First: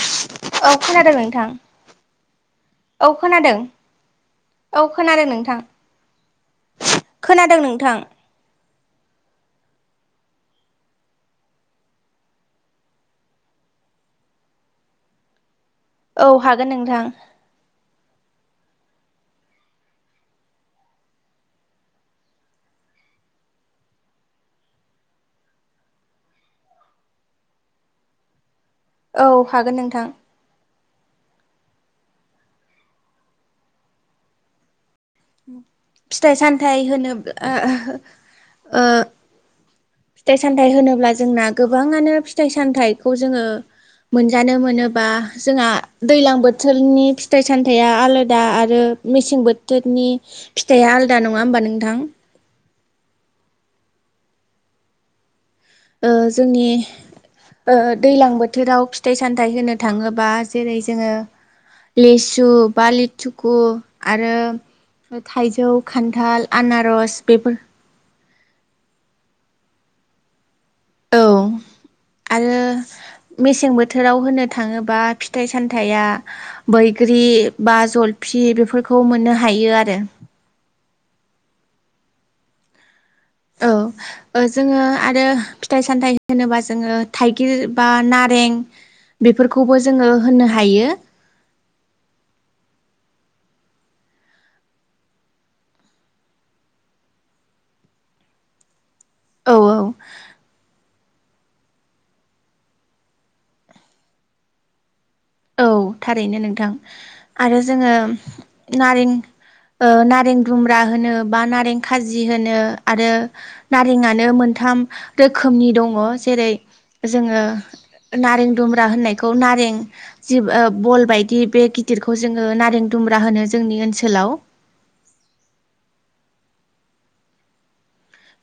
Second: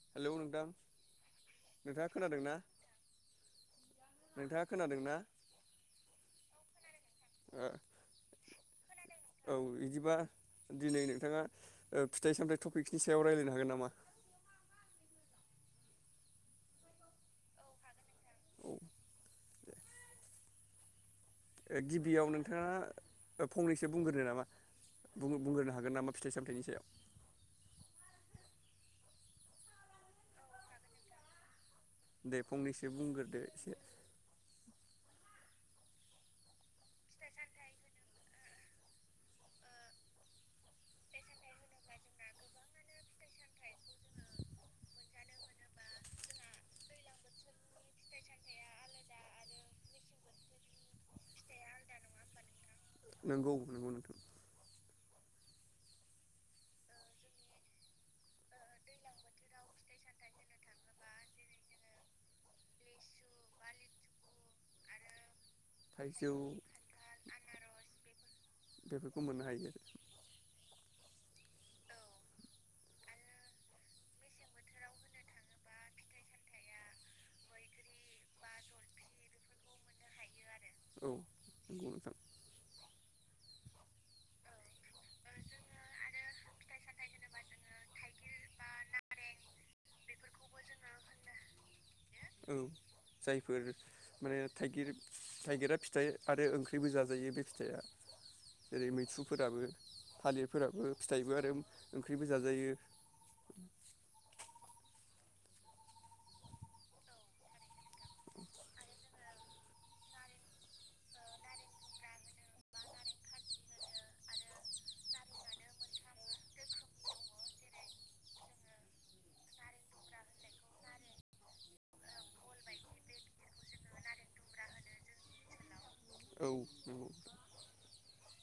Hello नोंथां औ खोनादों नोंथां नोंथाङा खोनादोंना औ खोनादों नोंथाङा औ खोनादोंना खोनादों नोंथां। खोनादों ओ नोंथां। औ बिदिबा दिनै नोंथाङा ओ फिथाइ सामथाइ टपिकनि सायाव रायज्लायनो हागोन नामा? औ हागोन नोंथां औ ओ गिबियाव नोंथाङा फंनैसो बुंग्रोनो नामा बुंग्रोनो हागोन नामा फिथाइ सामथाइनि सायाव औ हागोन नोंथां। दे फंनैसो बुंग्रोदो एसे फिथाइ सामथाइ होनोब्ला ओ फिथायाइ सामथाइ होनोब्ला जोंना गोबाङानो फिथाइ सामथाइखौ जोङो मोनजानो मोनो बा जोंहा दैज्लां बोथोरनि फिथाइ सामथाइया आलादा आरो मेसें बोथोरनि फिथाइआ आलदा नङा होमबा नोंथां? नंगौ नंगौ नोंथां। ओ जोंनि ओ दैलां बोथोराव फिथाइ सामथाइ होनो थाङोबा जेरै जोङो लेसु बा लिथुखु आरो थाइजौ थाइजौ खान्थाल आनारस बेफोर बेफोरखौ मोननो हायो आरो औ आरो मेसें बोथोराव होनो थाङोबा फिथाइ सामथायाइया बैग्रि बा जलफि बेफोरखौ मोननो हायो आरो औ नंगौ नोंथां। औ ओ जोङो आरो फिथाइ सामथायाइ होनोबा जोङो थाइगिर बा नारें बेफोरखौबो जोङो होननो हायो। औ जायफोर माने थाइगिर थाइगिरा फिथाइ आरो ओंख्रिबो जाजायो बे फिथाइया जेरै मैथ औ सुफोराबो औ थालिरफोराबो फिथाइबो आरो ओंख्रिबो जाजायो औ थारैनो नोंथां आरो जोङो नारें ओ नारें दुम्ब्रा होनो बा नारें खाजि होनो आरो नारेंआनो मोनथाम रोखोमनि दङ' जेरै जोङो नारें दुमब्रा होननायखौ नारें जि ओ बल बायदि बे गिदिरखौ जोङो नारें दुम्ब्रा होनो जोंनि ओनसोलाव औ नंगौ।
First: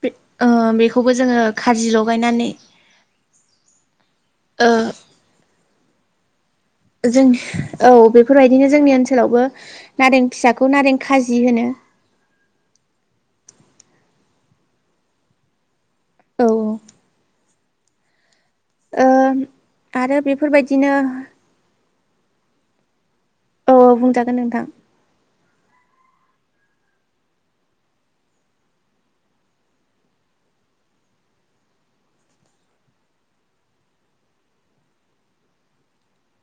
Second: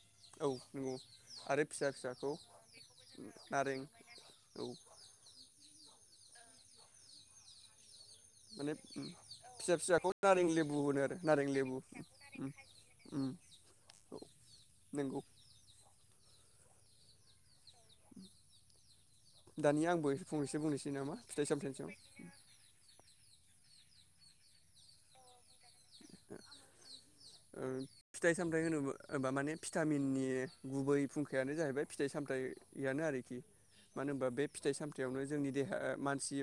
बे ओ औ नंगौ बेखौबो जोङो आरो फिसा खारजि फिसाखौ लगायनानै नारें औ। ओ जों औ बेफोरबायदिनो माने जोंनि ओनसोलावबो फिसा फिसाखौ नारें फिसाखौ लेबु होनो आरो खाजि नारें होनो लेबु उम नंगौ। औ औ। ओ दानिया आंबो आरो फंनैसो बेफोरबायदिनो बुंनोसै नामा फिथाइ सामथायनि सायाव औ औ बुंजागोन नोंथां। ओ फिथाइ सामथायाइ होनोबा माने भिटामिननि गुबै फुंखायानो जाहैबाय फिथाइ सामथाययानो आरोखि मानो होनबा बे फिथाइ सामथायाइयावनो जोंनि देहा मानसि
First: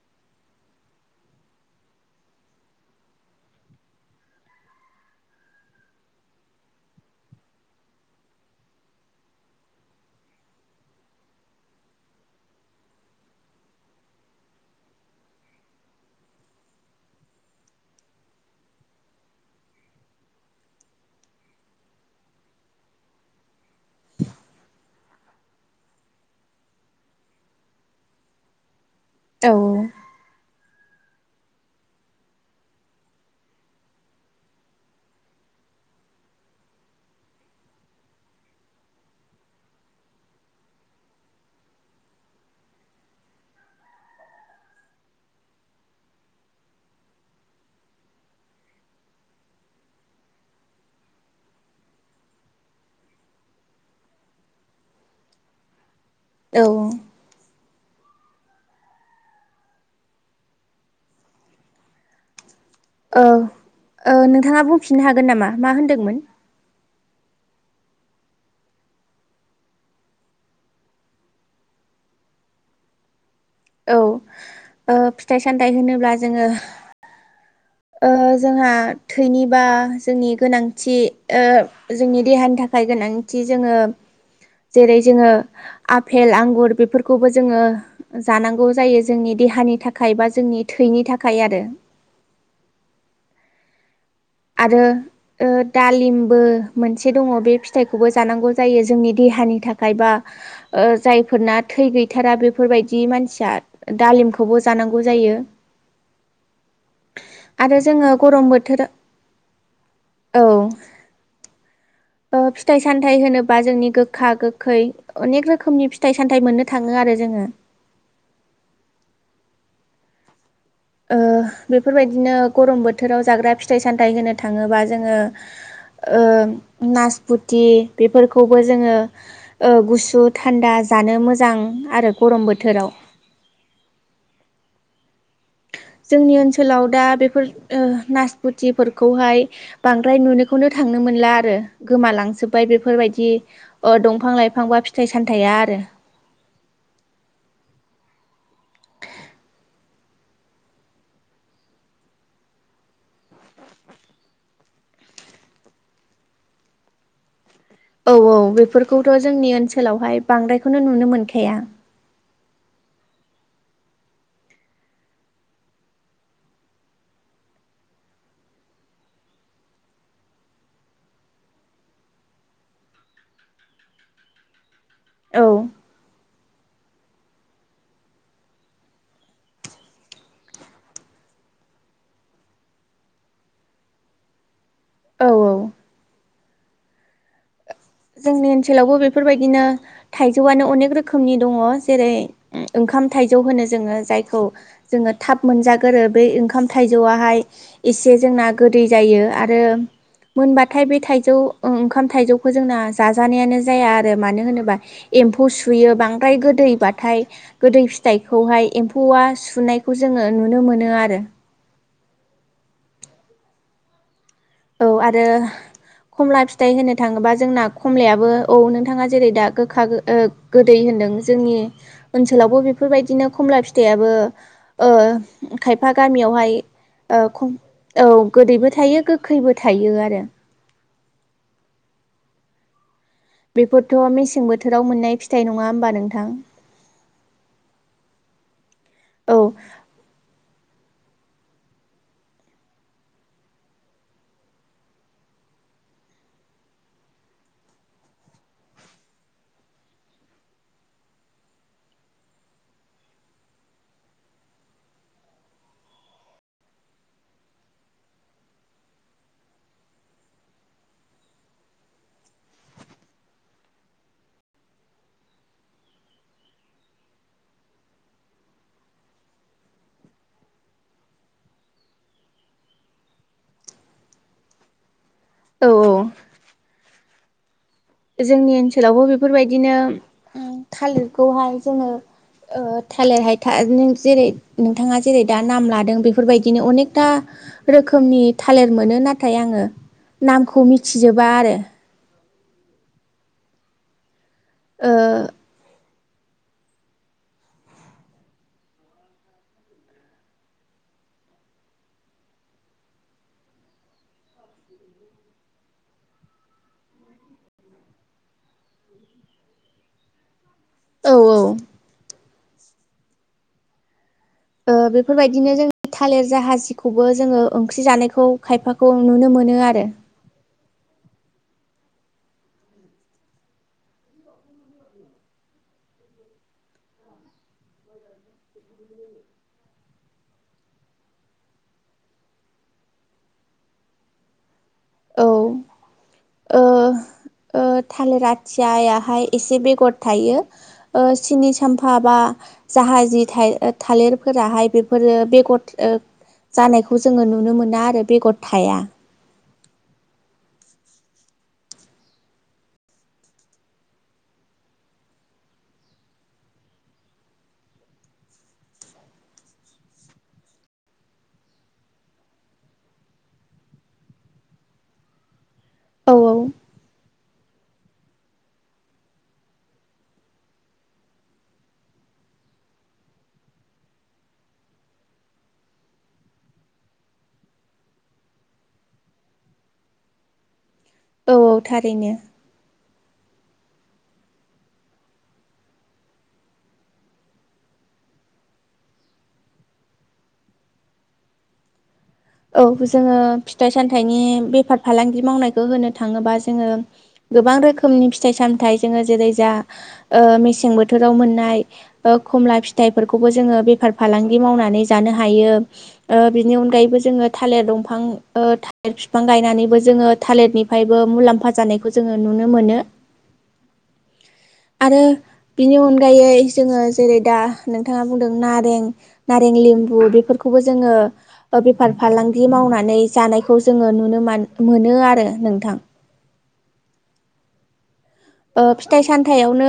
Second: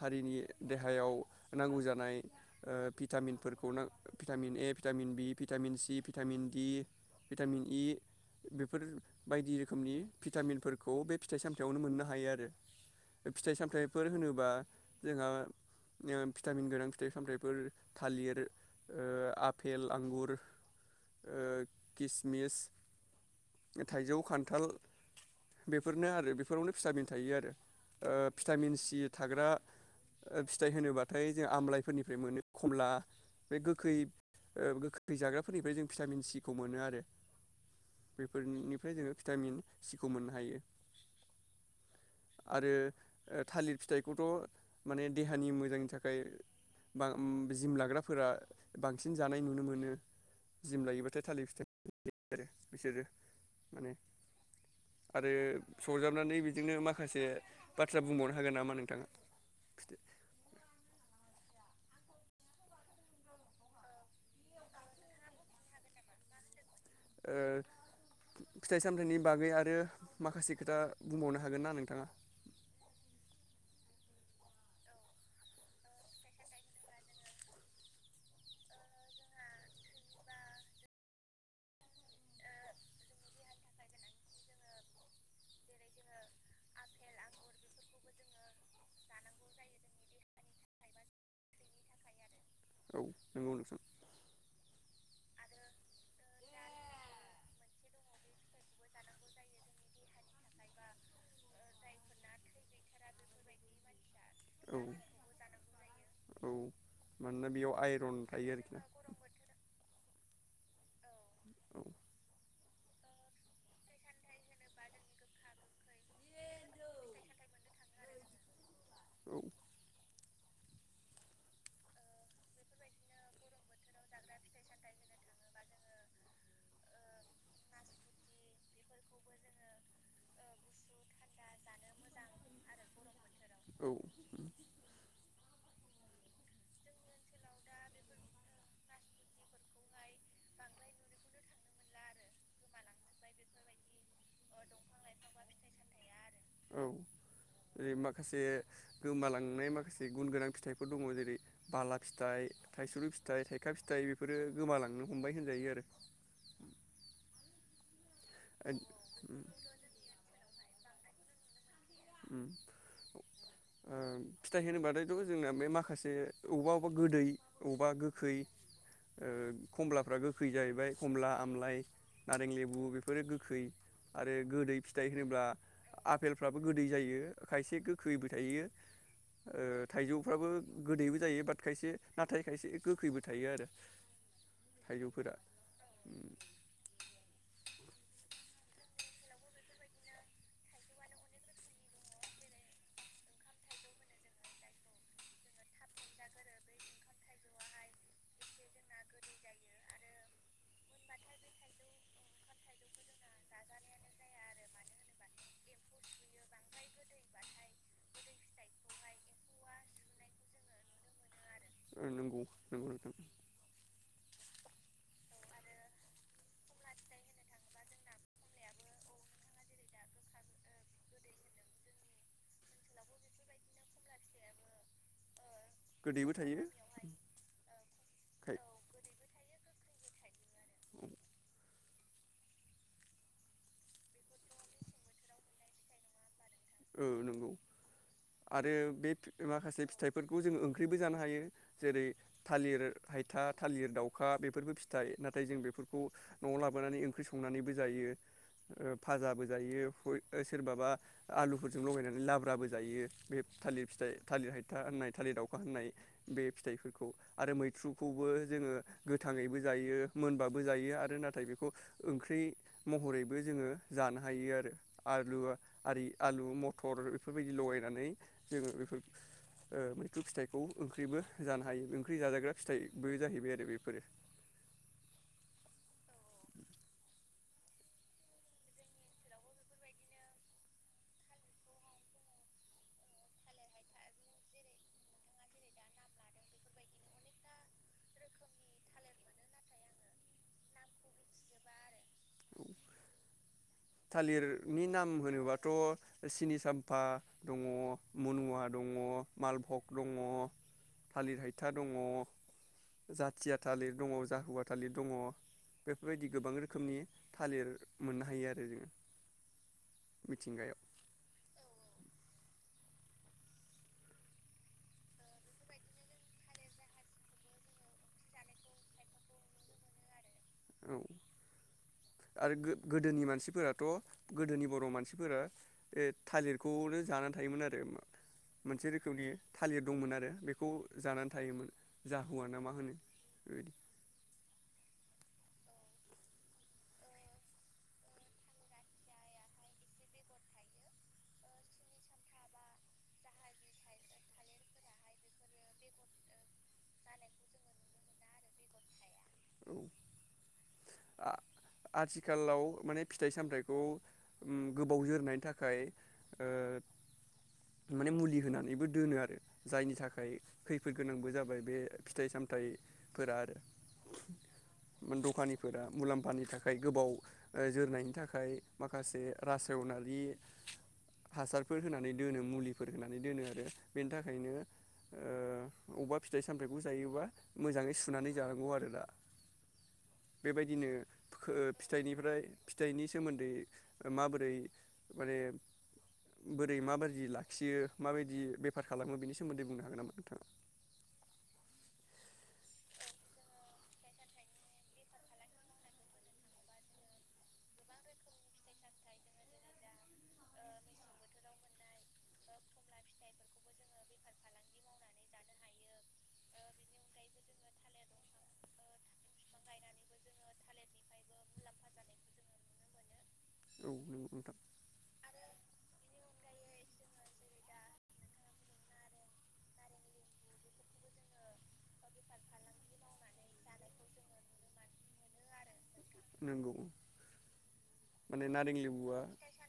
हारिनि देहायाव नांगौ जानाय ओ भिटामिनफोर खौ vitamin A vitamin B vitamin C vitamin vitamin E बेफोर बायदि रोखोमनि भिटामिनफोरखौ बे फिथाइ सामथायाइयावनो मोननो हायो आरो फिथाइ सामथायाइफोर होनोबा जोंहा ओ भिटामिन गोनां फिथाइ सामथायाइफोर थालिर ओ आफपेल आंगुर किसमिस थाइजौ खान्थाल बेफोरनो आरो बेफोरावनो भिटामिन थायो आरो ओ भिटामिन सि थाग्रा औ फिथाइ होनोब्ला ओमफ्राय जों आमलाइफोरनिफ्राय मोनो खमला बे गोखै गोखै जाग्राफोरनिफ्राय जों भिटामिन सिखौ मोनो आरो बेफोरनिफ्राय जोङो भिटामिन सिखौ मोननो हायो आरो थालिर फिथाइखौथ' माने देहानि मोजांनि थाखाय बा जिम लाग्रा फोरा बांसिन जानाय नुनो मोनो जिम लायोबाथाय थालिर फिथाइ आरो बिसोरो माने आरो सजाबनानै औ बिदिनो माखासे बाथ्रा बुंबावनो हागोन नामा नोंथां? औ ओ नोंथाङा बुंफिननो हागोन नामा? मा होनदोंमोन? ओ फिथाइ सामथायाइनि बागै आरो माखासे खोथा बुंबावनो हागोन ना नोंथाङा? औ ओ फिथाइ सामथाइ होनोब्ला जोङो ओ जोंहा थैनिबा जोंनि गोनांथि ओ जोंनि देहानि थाखाय गोनांथि जोङो जेरै जोङो आफेल, आंगुर बेफोरखौबो जोङो जानांगौ जायो जोंनि देहानि थाखाय बा जोंनि थैनि थाखाय आरो औ नोंगौ नोंथां। आरो ओ दालिमबो मोनसे दङ' बे फिथाइखौबो जानांगौ जायो जोंनि देहानि थाखाय बा ओ जायफोरना थै गैथारा बेफोरबायदि मानसिया दालिमखौ खौबो औ जांनागौ जायो औ मानोना बेयाव आरो जोंङो आइरन थायो गरम आरोखि ना बोथोर औ। औ ओ फिथाइ सामथाइ होनोबा जोंनि गोखा गोखै अनेख रोखोमनि फिथाइ सामथाइ मोननो थाङो आरो जोङो। औ ओ बेफोरबायदिनो गरम बोथोराव जाग्रा फिथाइ सामथाइ होनो थाङोबा जोङो ओ नासपुथि बेफोरखौबो जोङो ओ गुसु थान्दा जानो मोजां आरो गरम बोथोराव। औ। जोंनि ओनसोलाव दा बेफोर ओ नासपुथिफोरखौहाय बांद्राय नुनायखौनो थांनो मोनला आरो गोमालांजोबबाय बेफोर बेफोरबायदि ओ दंफां लाइफां बा फिथाइ सामथाया आरो औ जेरै माखासे गोमालांनाय माखासे गुन गोनां फिथाइफोर दङ जेरै बाला फिथाइ थाइसुरु फिथाइ थाइखा फिथाइ बेफोरो गोमालांनो हमबाय होनजायो आरो औ औ ओम बेफोरखौथ' जोंनि ओनसोलावहाय बांद्राय बेखौनो नुनो मोनखाया फिथाइ होनोबाथायथ' जोंना बे माखासे बबेबा अबेबा गोदै अबेबा गोखै खमलाफ्रा गोखै जाहैबाय खमला आमलाय नारें लेबु बेफोरो गोखै आरो गोदै फिथाइ औ होनोब्ला फेलफ्राबो गोदै जायो खायसे गोखैबो थायो थाइजौफ्राबो गोदैबो जायो बाट खायसे नाथाय खायसे गोखैबो थायो आरो। औ थाइजौफोरा औ जोंनि ओनसोलावबो बेफोरबायदिनो थाइजौआनो अनेक रोखोमनि दङ जेरै ओंखाम थाइजौ होनो जोङो जायखौ जोङो थाब मोनजागोरो बे ओंखाम थाइजौआहाय एसे जोंना गोदै जायो आरो मोनबाथाय बे थाइजौ ओंखाम थाइजौखौ जोंना जाजानायानो जाया आरो मानो होनोब्ला एम्फौ सुयो बांद्राय गोदैबाथाय गोदै फिथाइखौहाय एम्फौआ सुनायखौ जोङो नुनो मोनो आरो नोंगौ नोंगौ नोंथां। औ आरो खमला फिथाइ होननो थाङोबा जोंना खमलायाबो औ नोंथाङा जेरै दा गोखा गोदै होनदों जोंनि ओनसोलावबो बेफोरबायदिनो खमला फिथाइयाबो खायफा गोदैबो गामियावहाय थायो खम औ खाय गोदैबो थायो गोखै फैबो थायो आरो बेफोरथ' मेसें बोथोराव मोननाय फिथाइ नङा होमबा नोंथां। औ नंगौ आरो बे औ माखासे फिथाइफोरखौ जोङो ओं ओंख्रिबो जानो हायो जेरै थालिर हायथा थालिर दाउखा बेफोरबो फिथाइ नाथाय जों बेफोरखौ न'आव लाबोनानै ओंख्रि संनानैबो जायो फाजाबो जायो सोरबाबा आलुफोरजों लगायनानै लाब्राबो जायो बे थालिर फिथाइ थालिर हायथा होननाय थालिर दाउखा होननाय बे फिथाइफोरखौ आरो मैथ्रुखौबो जोङो गोथाङैबो जायो मोनबाबो जायो आरो नाथाय बेखौ ओंख्रि महरैबो जोङो जानो हायो आरो आलु आरि आलु मथर बेफोरबायदि लगायनानै जोङो बेफोर मैथ्रु फिथाइखौ ओंख्रिबो जानो हायो ओंख्रि जाजाग्रा फिथाइबो जाहैबाय आरो बेफोरो औ औ जोंनि ओनसोलावबो बेफोरबायदिनो थालिरखौहाय जोङो थालिर हायथा जेरै नोंथाङा जेरै दा नाम लादों बेफोरबायदिनो अनेकथा रोखोमनि थालिर मोनो नाथाय आङो नामखौ मिथिजोबा आरो। थालिरनि नाम ओ होनोबाथ' सिनि साम्फा दङ मनुवा दङ मालभग दङ थालिर हायथा दङ जाथिया थालिर दङ जाहुवा थालिर दङ बेफोरबायदि गोबां रोखोमनि थालिर मोननो हायो आरो जोङो मिथिंगायाव औ औ बेफोरबायदिनो जों थालिर जाहाजिखौबो जोङो ओंख्रि जानायखौ खायफाखौ नुनो मोनो आरो। औ आरो गोदोनि मानसिफोराथ' गोदोनि बर' मानसिफोरा थालिरखौनो जानानै थायोमोन आरो मोनसे रोखोमनि थालिर दंमोन आरो बेखौ जानानै थायोमोन जाहुवा ना मा होनो बेबायदि औ थालिर आथियाहाय एसे बेगर थायो सिनि साम्फा बा जाहाजि थालिरफोराहाय बेफोरो बेगर जानायखौ जोङो नुनो मोना आरो बेगर थाया औ आ-आथिखालाव माने फिथाइ सामथाइखौ गोबाव जोरनायनि थाखाय माने मुलि होनानैबो दोनो आरो जायनि थाखाय खैफोद गोनांबो जाबाय बे फिथाइ सामथाइफोरा आरो दखानि फोर औ औ मुलाम्फानि थाखाय गोबाव जोरनायनि थाखाय माखासे रासेवनारि हासारफोर होनानै दोनो मुलिफोर होनानै दोनो आरो बेनि थाखायनो अबेबा फिथाइ सामथायाइखौ जायोबा मोजाङै सुनानै जानांगौ आरो दा बेबायदि औ औ बिदिनो थारैनो फिथाइनिफ्राय फिथाइनि सोमोन्दै माबोरै माने बोरै माबायदि लाखियो माबायदि बेफार खालामो बेनि सोमोन्दै बुंनो हागोन नामा नोंथाङा औ जोङो फिथाइ सामथाइनि बेफार फालांगि मावनायखौ होनो थाङोबा जोङो गोबां रोखोमनि फिथाइ सामथाइ जोङो जेरै जा मेसें बोथोराव मोननाय खमला फिथाइफोरखौबो जोङो बेफार फालांगि मावनानै जानो हायो बिनि अनगायैबो जों जोङो थालिर दंफां थालिर बिफां गायनानैबो जोङो थालिरनिफ्रायबो मुलाम्फा जानायखौ जोङो नुनो मोनो। नंगौ नोंथां आरो बिनि अनगायै जोङो जेरै दा नोंथाङा बुंदों नारें नारें लेम्बु बेफोरखौबो जोङो बे बेफार फालांगि मावनानै जानायखौ जोङो नुनो मोनो आरो नोंथां नंगौ माने नारें फिथाइ लेबुआ सामथायावनो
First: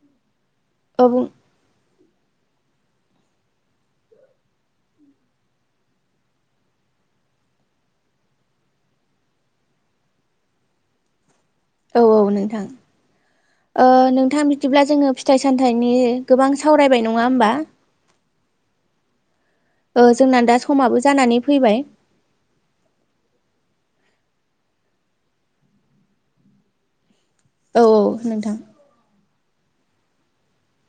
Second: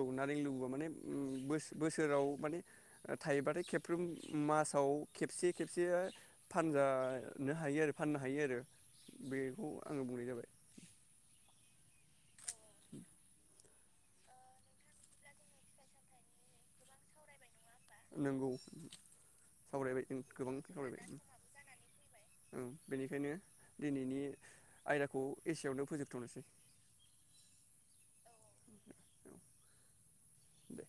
औ‌ नारें लेबु‌ माने औ बो बोसो बोसोराव माने थायोबाथाय खेबफ्रोम मासाव खेबसे खेबसे फानजानो हायो आरो फाननो हायो आरो बेखौ आङो बुंनाय जाबाय औ-औ नोंथा थां ओ नोंथां बिदिब्ला जोङो फिथाइ सामथाइनि गोबां सावरायबाय नङा होमबा नंगौ ओ सावरायबाय जोंना गोबां दा समाबो जानानै फैबाय सावरायबाय बेनिखायनो दिनैनि आयदाखौ एसेआवनो फोजोबथ'नोसै औ-औ नोंथां दे